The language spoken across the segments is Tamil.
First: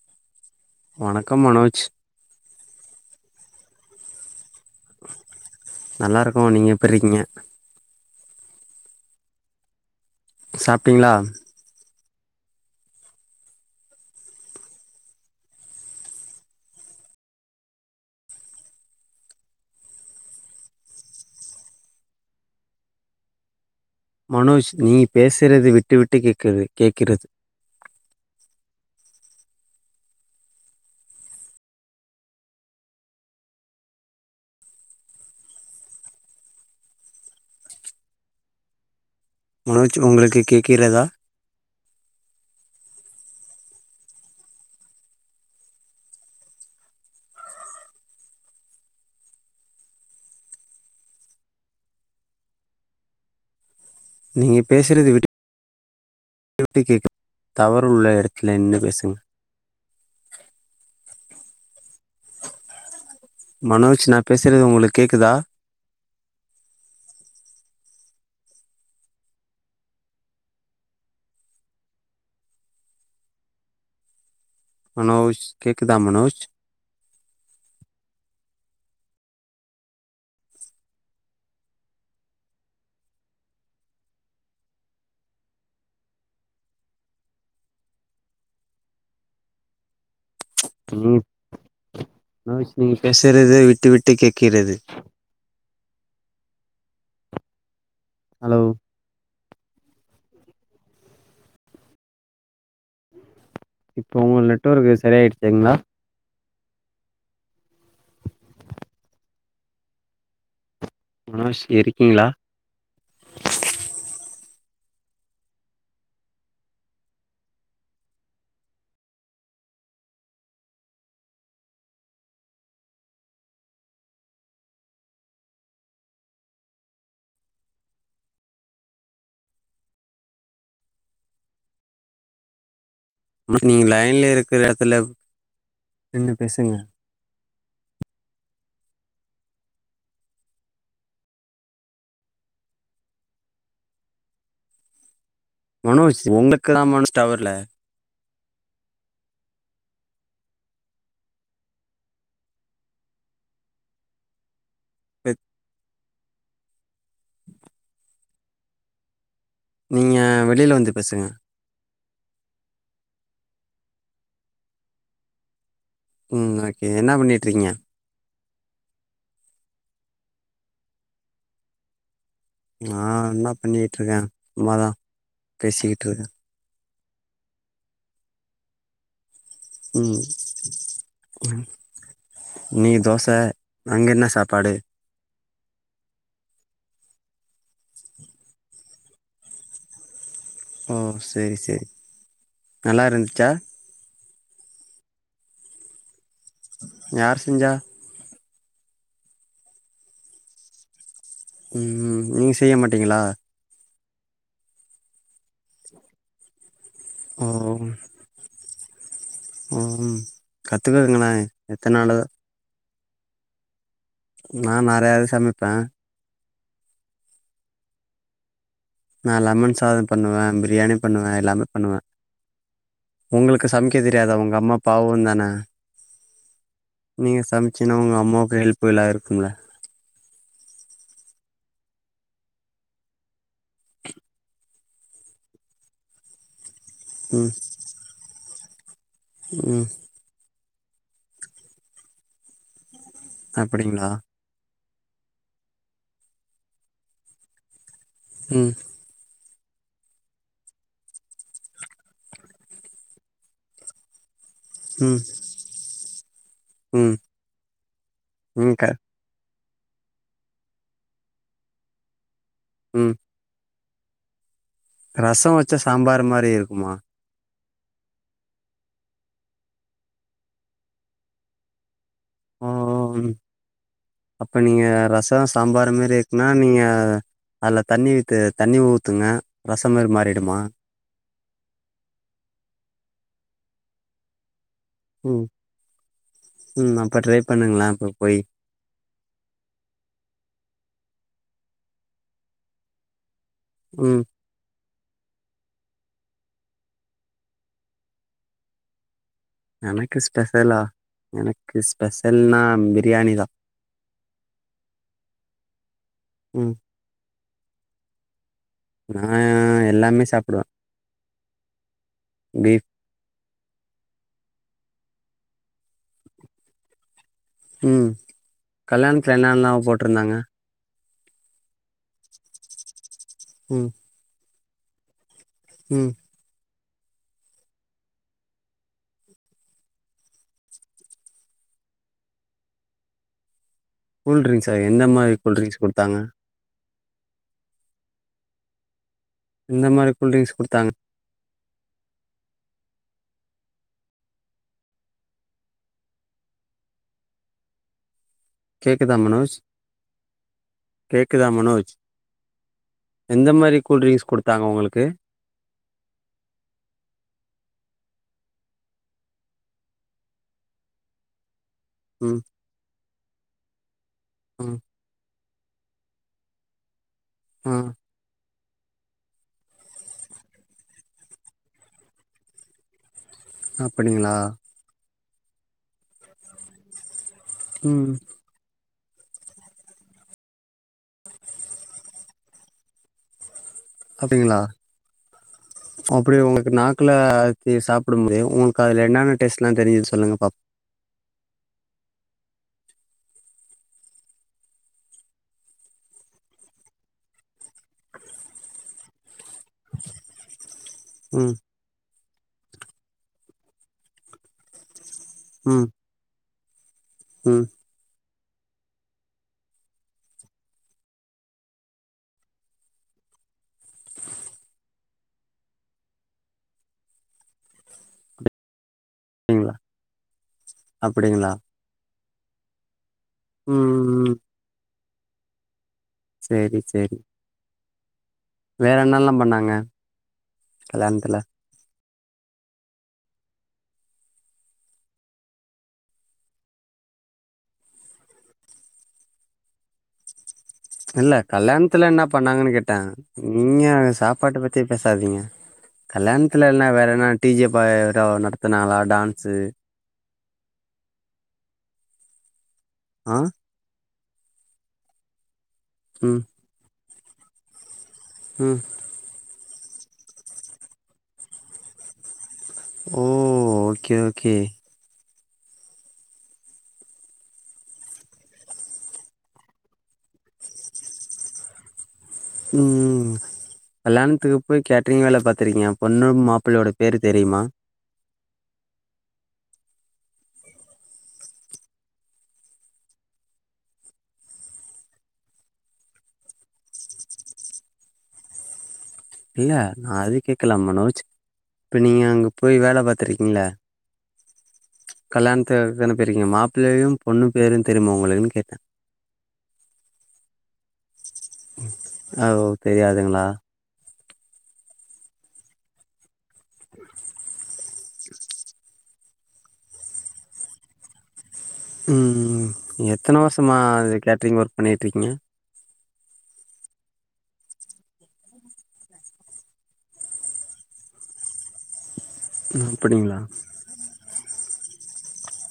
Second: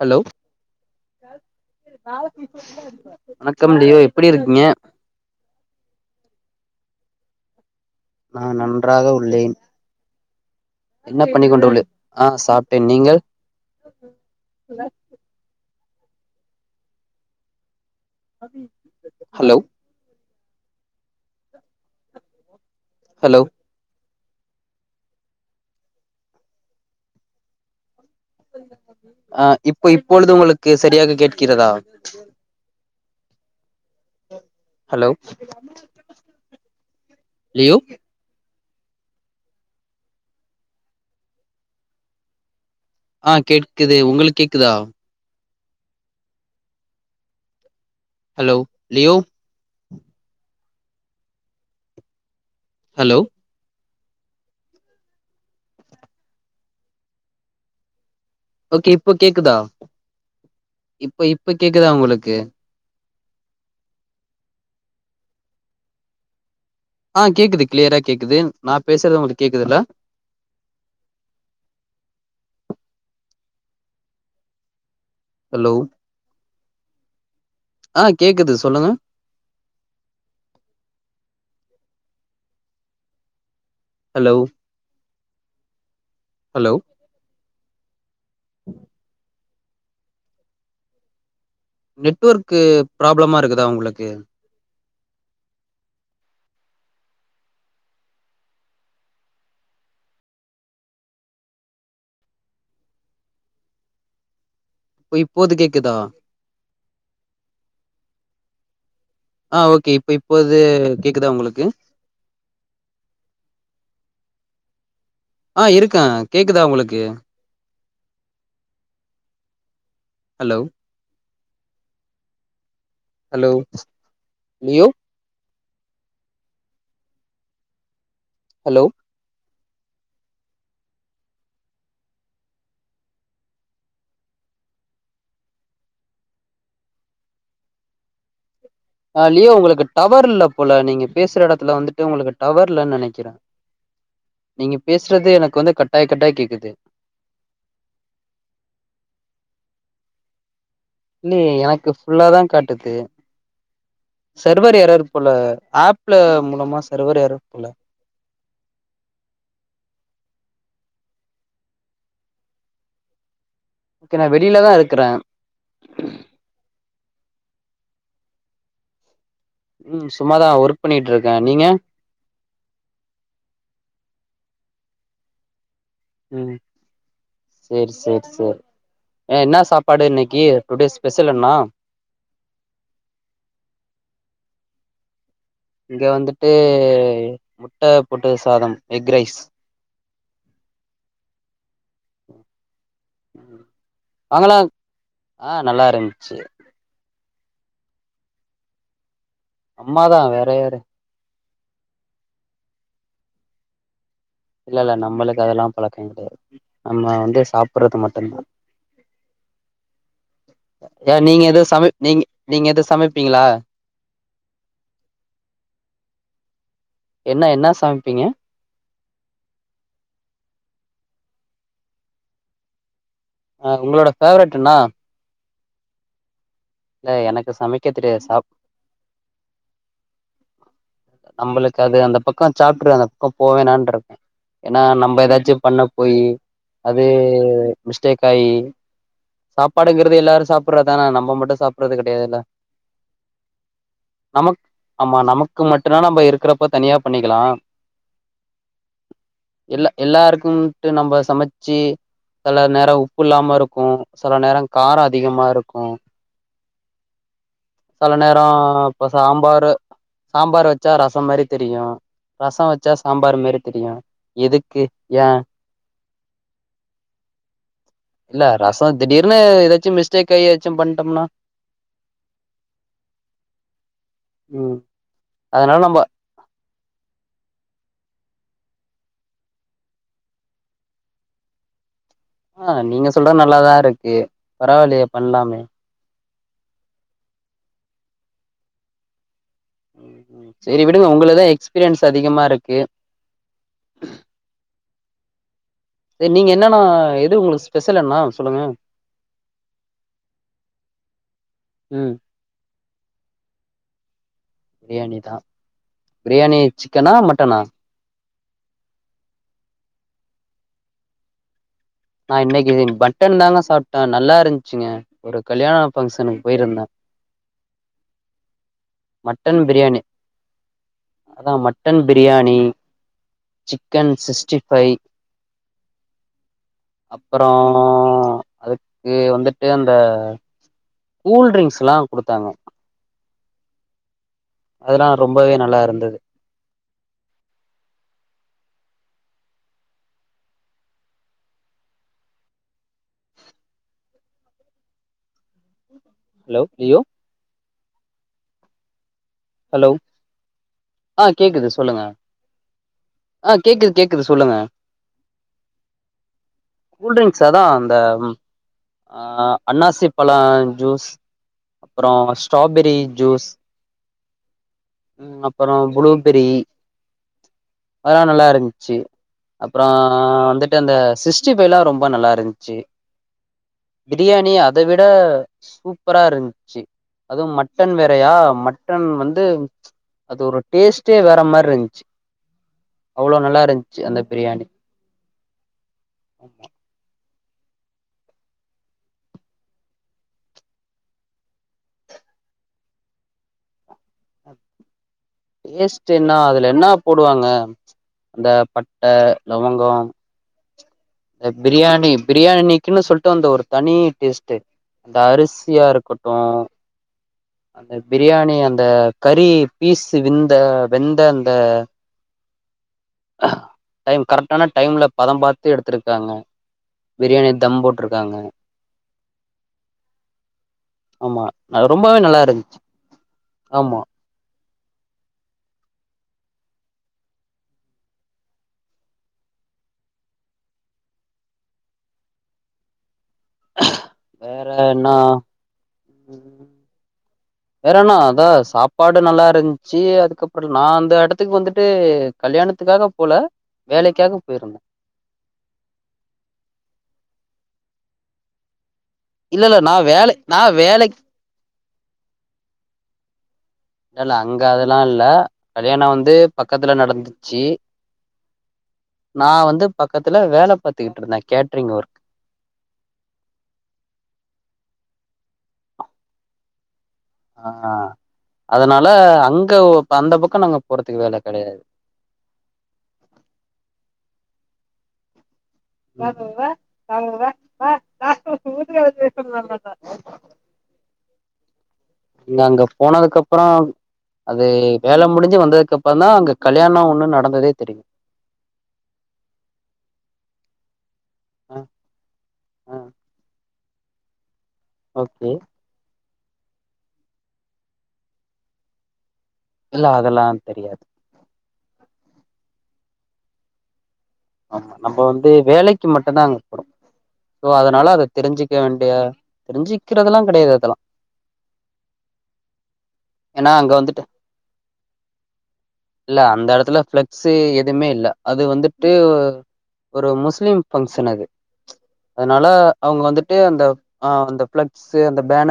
ஹலோ வணக்கம் மனோஜ் வணக்கம் லியோ எப்டி இருக்கீங்க நல்லா இருக்கோ நீங்க எப்பிருக்கீங்க நான் நன்றாக உள்ளேன் சாப் என்ன பண்ணி கொண்டு உள்ளீர் ஆ சாப்ட்டேன் நீங்கள் ஹலோ ஹலோ மனோஜ் நீ பேசுறது விட்டுவிட்டு கேட்குறது கேட்கிறது [inaudible] அ இப்ப இப்பொழுது உங்களுக்கு சரியாக கேட்கிறதா ஹலோ லியோ மனோஜ் உங்களுக்கு கேக்கிறதா ஆ கேட்க்குது உங்களுக்கு கேக்குதா ஹலோ லியோ ஹலோ நீங்க பேசுறது விட்டு விட்டு விட் கேக்குது டவரு உள்ள எடத் ஓகே இப்போ கேக்குதா இப்ப இப்ப கேக்குதா உங்களுக்கு மனோஜ் நா பேசுறது உங்களுக்கு கேக்குதா ஆ கேக்குது க்ளியரா கேக்குது நா பேசுறது உங்களுக்கு கேக்குதுல்ல மனோஜ் ஹலோ கேக்குதா மனோஜ் ஆ கேக்குது சொல்லுங்க ஹலோ ஹலோ ம் நெட்வொர்க்கு நாய்ஸ் நீங்க ப்ராப்ளமா பேசுறது இருக்குதா விட்டு உங்களுக்கு விட்டு கேக்கிறது ஹலோ இப்போ உங்க நெட்ஒர்கு இப்ப இப்போது சரியாயிடுச்சிங்களா கேக்குதா ஆ ஓகே இப்ப இப்போது கேக்குதா உங்களுக்கு மனோஷ் இருக்கீங்களா ஆ இருக்கேன் கேக்குதா உங்களுக்கு ஹலோ ஹலோ லியோ ஹலோ நீங்க லைன்ல இருக்கிற இடத்துல நின்னு பேசுங்க ஆ லியோ உங்களுக்கு டவர் இல்ல போல நீங்க பேசுற இடத்துல வந்துட்டு உங்களுக்கு டவர் இல்லன்னு நினைக்கிறேன் நீங்க பேசுறது எனக்கு வந்து கட்டாய் கட்டாய் கேக்குது நம் ஒன்ஸ் டவர்ல இல்லையே எனக்கு ஃபுல்லா தா காட்டுது சர்வர் எறர் போல ஆப் ப்புல மூலமா சர்வர் எறர் போல நீங்க வெளியில வந்து பேசுங்க ஓகே நான் வெளியிலதான் இருக்கறேன் ம் ஓகே என்ன பண்ணிட்டுரீக்கிங்க ம் சும்மாதான் ஒர்க் பண்ணிட்டு இருக்கேன் நீங்க நா என்ன பண்ணிட்டு இருக்கேன் சும்மாதான் பேசிக்கிட்டு இருக்கேன் ம் சேர் சேர் சேர் ஏ என்ன சாப்பாடு ம் இன்னிக்கி டுடே ஸ்பெஷல் என்னா நீ தோச அங்க என்ன சாப்பாடு இங்க வந்துட்டு முட்டை போட்டு சாதம் எக் ரைஸ் ஓ சேரி சேரி நல்லா இருந்துச்சா வாங்கலாம் ஆ நல்லா இருந்துச்சு யார் செஞ்சா அம்மாதான் வேற யாரு ம் ம் நீங்க செய்ய மாட்டீங்களா இல்ல இல்ல நம்மளுக்கு அதெல்லாம் பழக்கம் கிடையாது நம்ம வந்து ஓ சாப்பிடுறது மட்டும் தா ம் ஏ கத்துக்கங்களே நீங்க எதோ சமை எத்தன் நீ நாளு நீங்க எதோ சமைப்பீங்களா நா நிறையாவே சமைப்பேன் என்ன என்ன சமைப்பீங்க நான் லெமன் சாதம் பண்ணுவேன் பிரியாணி பண்ணுவேன் எல்லாமே பண்ணுவேன் ஆ உங்களுக்கு சமைக்க உங்களோட தெரியாதா ஃபேவரெட் உங்க என்னா அம்மா பாவம் தானே இல்ல நீங்க எனக்கு சமைக்க சமைச்சீன்னா உங்க தெரியாது சாப் அம்மாவுக்கு ஹெல்ப்புல்லா இருக்கும்ல நம்மளுக்கு அது அந்த பக்கம் சாப்டரு அந்த பக்கம் போவேனான் இருக்கே ஏன்னா நம்ம ஏதாச்சும் பண்ண போயி அது ம் மிஸ்டேக் ஆயி ம் சாப்பாடுங்கறது எல்லாரும் சாப் சாப்பறதான நம்ம மட்டும் சாப்பிடறது கெடையாதுல்ல அப்டிங்களா நமக் ஆமா நமக்கு மட்டும்தான் நம்ம இருக்கிறப்ப தனியா பண்ணிக்கலா உம் இல்ல எல்லாருக்கும்ட்டு நம்ம சமச்சி சேல நேரோ உப்பு இல்லாம இருக்கு சில நேரௌ காரோ ம் அதிகமா இருக்கு ம் சில நேரோ ம் க இப்ப சாம்பாரு சாம்பார் வச்சா ரசம் மாரி தெரியு ரசோ வ ச்சா ம் சாம்பார் மாரி தெரியு எதுக்கு ஏ ரசோ வச்சா சாம்பார் மாரி இருக்குமா இல்ல ரசோ திடீர்னு ஏதாச்சு மிஸ்டேக் ஆகி ஏதாச்சு பண்ணிட்டோம்னா ஓ அப்ப ம் நீங்க ரசோ அதனால சாம்பார் நம்ம மாரி னா நீங்க அதில தண்ணி அதுல தண்ணி ஊத்துங்க ரசோ மாரி மாறிடுமா ஆ நீங்க சொல்றது நல்லாதா இருக்கு பரவாயில்லையே ம் பண்லாமே உம் அப்ப ட்ரை பண்ணுங்களே அப்ப போய் செரி விடுங்க உங்களுக்குதா எக்ஸ்பீரியன்ஸ் அதிகமா இருக்கு உம் நீங்க என்னன்னா எது உங்களுக்கு ஸ்பெஷல் என்னா சொல்லுங்க எனக்கு ஸ்பெஷலா எனக்கு ம் ஸ்பெஷல்னா பிரியாணி தா பிரியாணி தா பிரியாணி ம் சிக்கனா மட்டனா நா எல்லாமே சாப்பிடுவே நா இன்னைக்கு மட்டன் தாங்க சாப்பிட்டே நல்லா இருந்துச்சுங்க ஒரு கல்யாணோ ஃபங்க்ஷனுக்கு போயிருந்தே ம் கல்யாணத்துல மட்டன் என்னென்ன பிரியாணி போட்டிருந்தாங்க அதா mutton biryani chicken sixty five உம் அப்புறோ அதுக்கு வந்துட்டு அந்த கூல் ட்ரிங்க்ஸ்லா குடுத்தாங்க கூல்ட்ரிங்க்ஸா எந்த அதெல்லா மாதிரி ரொம்பவே நல்லா கூல்ட்ரிங்க்ஸ் இருந்தது குடுத்தாங்க இந்த மாரி கூல்ட்ரிங்க்ஸ் குடுத்தாங்க ஹலோ யோ கேக்குதா மனோஜ் ஹலோ ஆ கேக்குதா கேக்குது மனோஜ் சொல்லுங்க எந்த மாரி கூல்ட்ரிங்ஸ் குடுத்தாங்க உங்களுக்கு கூல்டிரிங்ஸ் அதா அந்த ஆ அன்னாசி பல ஜூஸ் அப்றோ ம் ஸ்ட்ராபெரி ஜூஸ் ம் ம் அப்பறோ ப்ளூபெரி ஆ அதெல்லா நல்லா இருந்துச்சி அப்றோ வந்துட்டு அந்த சிக்ஸ்டி ஃபைவலா ரொம்ப நல்லா இருந்துச்சு அப்படிங்களா பிரியாணி அத விட சூப்பரா இருந்துச்சு அதுவு மட் ட்டன் ம் வேறையா மட்டன் வந்து அது ஒரு டேஸ்ட்டே வேற மாரி இருந்துச் அவ்வுளோ நல்லா இருந்துச்சு அந்த பிரியாணி அப்டி உங்களுக்கு நாக்குல இத சாப்டும் போதே உங்குளுக்கு அதுல என்னென்ன டேஸ்ட்ல தெரிஞ்சு சொல்லுங்க பாப் டேஸ்ட்டு என்ன அதுல என்ன போடுவாங்க அந்த பட்ட லவங்கோ [unintelligible] த பிரியாணி பிரியாணிக்குன்னு சொல்ட்டு அந்த ஒரு தனி டேஸ்ட்டு அந்த அருசியா இருக்கட்டு உ அந்த பிரியாணி அந்த கறி பீஸ்சு விந்த வெந்த அந்த டைம் கரெக்டான டைம்ல பதம் பாத்து எடுத் த்ருக்காங்க பிரியாணி தம் போட்ருக்காங்க அப்படிங்களா ஆமா அப்படிங்களா அ ரொம்பவே நல்லா இருந்துச் உ உ உ சேரி சேரி வேற என்னலா பண்ணாங்க கல்யாணத்துல வேற என்ன வேறனா அதா சாப்பாடு நல்லா இருந்துச்சி அதுக்கப் ப்ர் நா அந்த இல்ல இடத்துக்கு அப்றோ நா அந்த இடத்துக்கு வந்துட்டு கல்யாணத்துல என்ன பண்ணாங்கன்னு கேட்டே கல்யாணத்துக்காக போல நீங்க வேலைக்காக சாப்பாட்ட போயிருந்தே பத்தி பேசாதீங்க கல்யாணத்துல எனா வேற என்னா டிஜே பைரோ நடத்துனாங்களா டான் இல்ல இல்ல நா வேல நா வேலை ஆ இல்ல இல்ல அங்க அதல்லா இல்ல கல்யாணோ வந்து ம் பக்கத்துல நடந்துச்சி உ நா வந்து பக்கதுல வேல பாத்துக்கிட்டு இருந்தே கேட்ரிங் ஒர்க் ஓ ஓகே ஓகே ஆ அதுனால அங்க அந்த பக்கோ நாங்க போறதுகு வேல கேடையாது ம் ம் கல்யாணத்துகு போய் கேட்டரிங் வேல பாத்துருகிங்க பொன்னு மாப்பிள்ளையோட பேர் தெரியுமா காஸ்டோ சூதிர [unintelligible] ல்ல அங்க போனதுக்கு அப்றோ அது வேல முடிஞ்சு வந்ததுகு அப்றோ தா அங்க கல்யாணோ ஒன்னு நடந்ததே தெரியு இல்ல நா அது கேக்கல மனோஜ் ஆ இப்ப நீங்க அங்க போய் ஆ வேல பாத்துருகீங்ள ஓகே கல்யாணத தான போய்ருகீங்க மாப்ள்ளையு பொண்ணு பேரயு தெரியுமா உங்களுக்குன்னு கேட்டே இல்ல அததேலா தெரியாது அ ஒ தெரியாதுங்களா ஆமா நம்ம வந்து வேலைக்கு மட்டு தா அங்க அதுனால அத தெரிஞ்சிக்க வேண்டிய தெரிஞ்சிக்கிறதல்லா கெடையாது அதெல்லா உ எத்தன ஏன்னா வருசமா அங்க து வந்துட்டு கேட்டரிங் ஒர்க் பண்ணிட்டு இருக்கீங்க இல்ல அந்த எடத்துல ஃப்ளெக்ஸு எதுவுமே இல்ல அது வந்து து ஒரு முஸ்லிம் ஃபங்க்ஷன் அது அதுனால அவுங்க அப்படிங்களா வந்துட்டு அந்த அ அந்த ஃபிளக்ஸு அந்த பேன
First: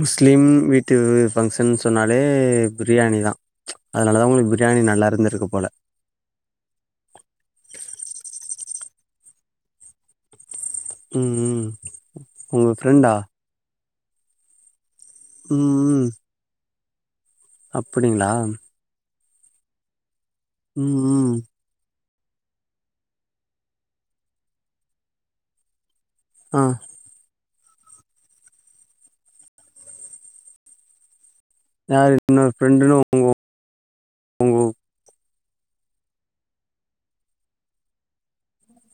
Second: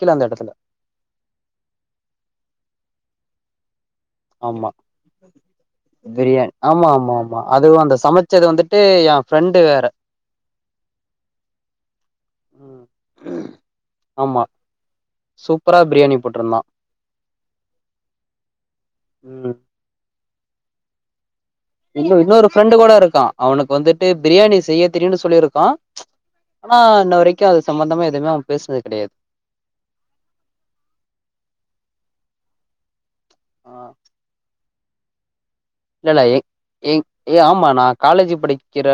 முஸ்லீம் வீட்டு ஃபங்க்ஷன்னு சொன்னாலே பிரியாணி தா அதுனால தா உங்களுக்கு பிரியாணி நல்லா இருந்திருக்குப் போல பிரியாண் ஆமா ஆமா ஆமா அதுவு அந்த சமச்சது வந்துட்டு என் ஃப்ரெண்டு வேற உ உ உங்க ம் ஃப்ரெண்டா ஆமா சூப்பரா பிரியாணி போட்டுருந்தா அப்டிங்களா உ உ உ இன்னு இன்னொரு ஃப்ரெண்டு கூட இருக்கா அவனுக்கு வந்துட்டு பிரியாணி செய்ய தெரியுன்னு சொல்லியிருக்கா ஆ ஆனா இன்ன வரைக்கு அது சம்பந்தமா எதுமே அவே பேசுனது கெடையாது யார் இன்னொரு ஃப்ரெண்டுன்னு உங்க ஆஹ் உங்க இல்லல்ல ஏ ஏங் ஆமா நா காலேஜு படிக்கிற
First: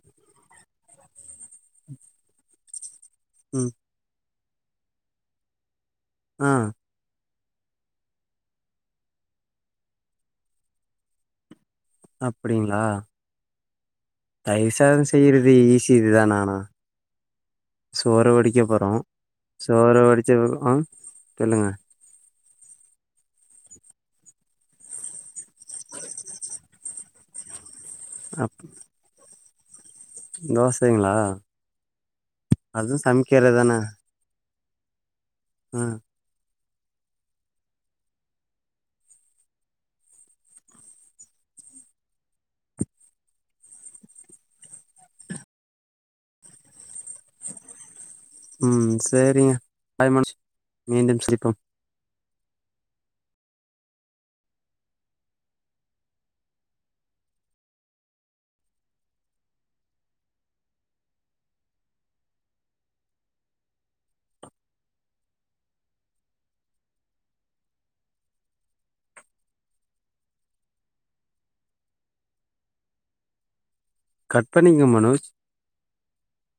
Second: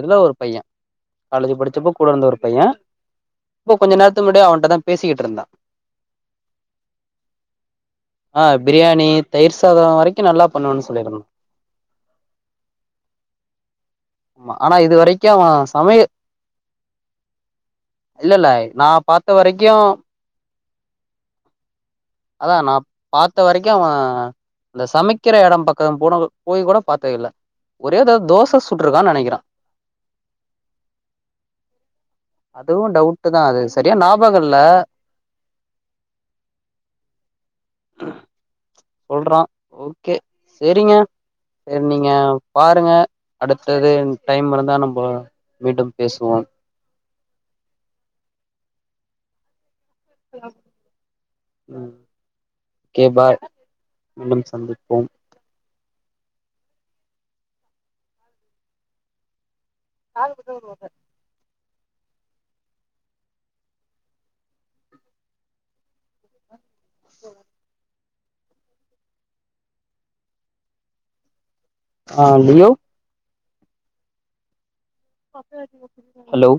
இதுல ஒரு பையே காலேஜு படிச்சப்போ கூட இருந்த ஒரு பையே உம் இப்ப கொஞ்ச நேரத்து முன்னாடி அவன்ட்ட தா பேசிக்கிட்டு இருந்தா ஆஹ் ஆஹ் பிரியாணி தயிர் சாதோ வரைக்கு நல்லா பண்ணுவேன்னு சொன் சொல்லிருக்கா அப்டிங்களா ஆமா தயிர் ஆனா இது சாதோ வரைக்கு அவ செய்யிறது ஈசி சமைய இதுதா நானா சோற இல்ல இல்ல வடிக்கப் நா போறோ பாத்த வரைக்கு சோறு வடிச்ச ஆஹ் சொல்லுங்க அதா நா பாத்த வரைக்கு அவே இந்த சமக்கிற எடம் பக் [unintelligible] போய் கூட பாத்தது இல்ல ஒரே தடவ அப் தோச சுட்றுக்கான்னு நெனைக்கிறே தோசைங்களா அதுவு டவுட்டு தா அது சரியா ஞாப பகோல்ல ஆஹ் சொல்றா ஓகே செரிங்க சரி நீங்க பாருங்க அடுத்தது டைம் இருந்தா நம்போ மீண்டும் பேசுவோ ம் சேரிங்க பாய் மனோஜ் மீண்டும் சந்திப்போம் உம் ஓகே பாய் மீண்டும் சந்திப்போம் காது குத்த வருவாங்க செர் ஆஹ் மியோவ் கட் பண்ணீங்க மனோஜ் ஹலோ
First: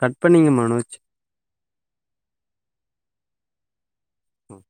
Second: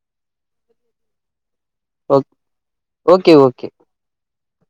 கட் பண்ணீங்க மனோஜ் ஓக் ஓகே ஓகே ஹம்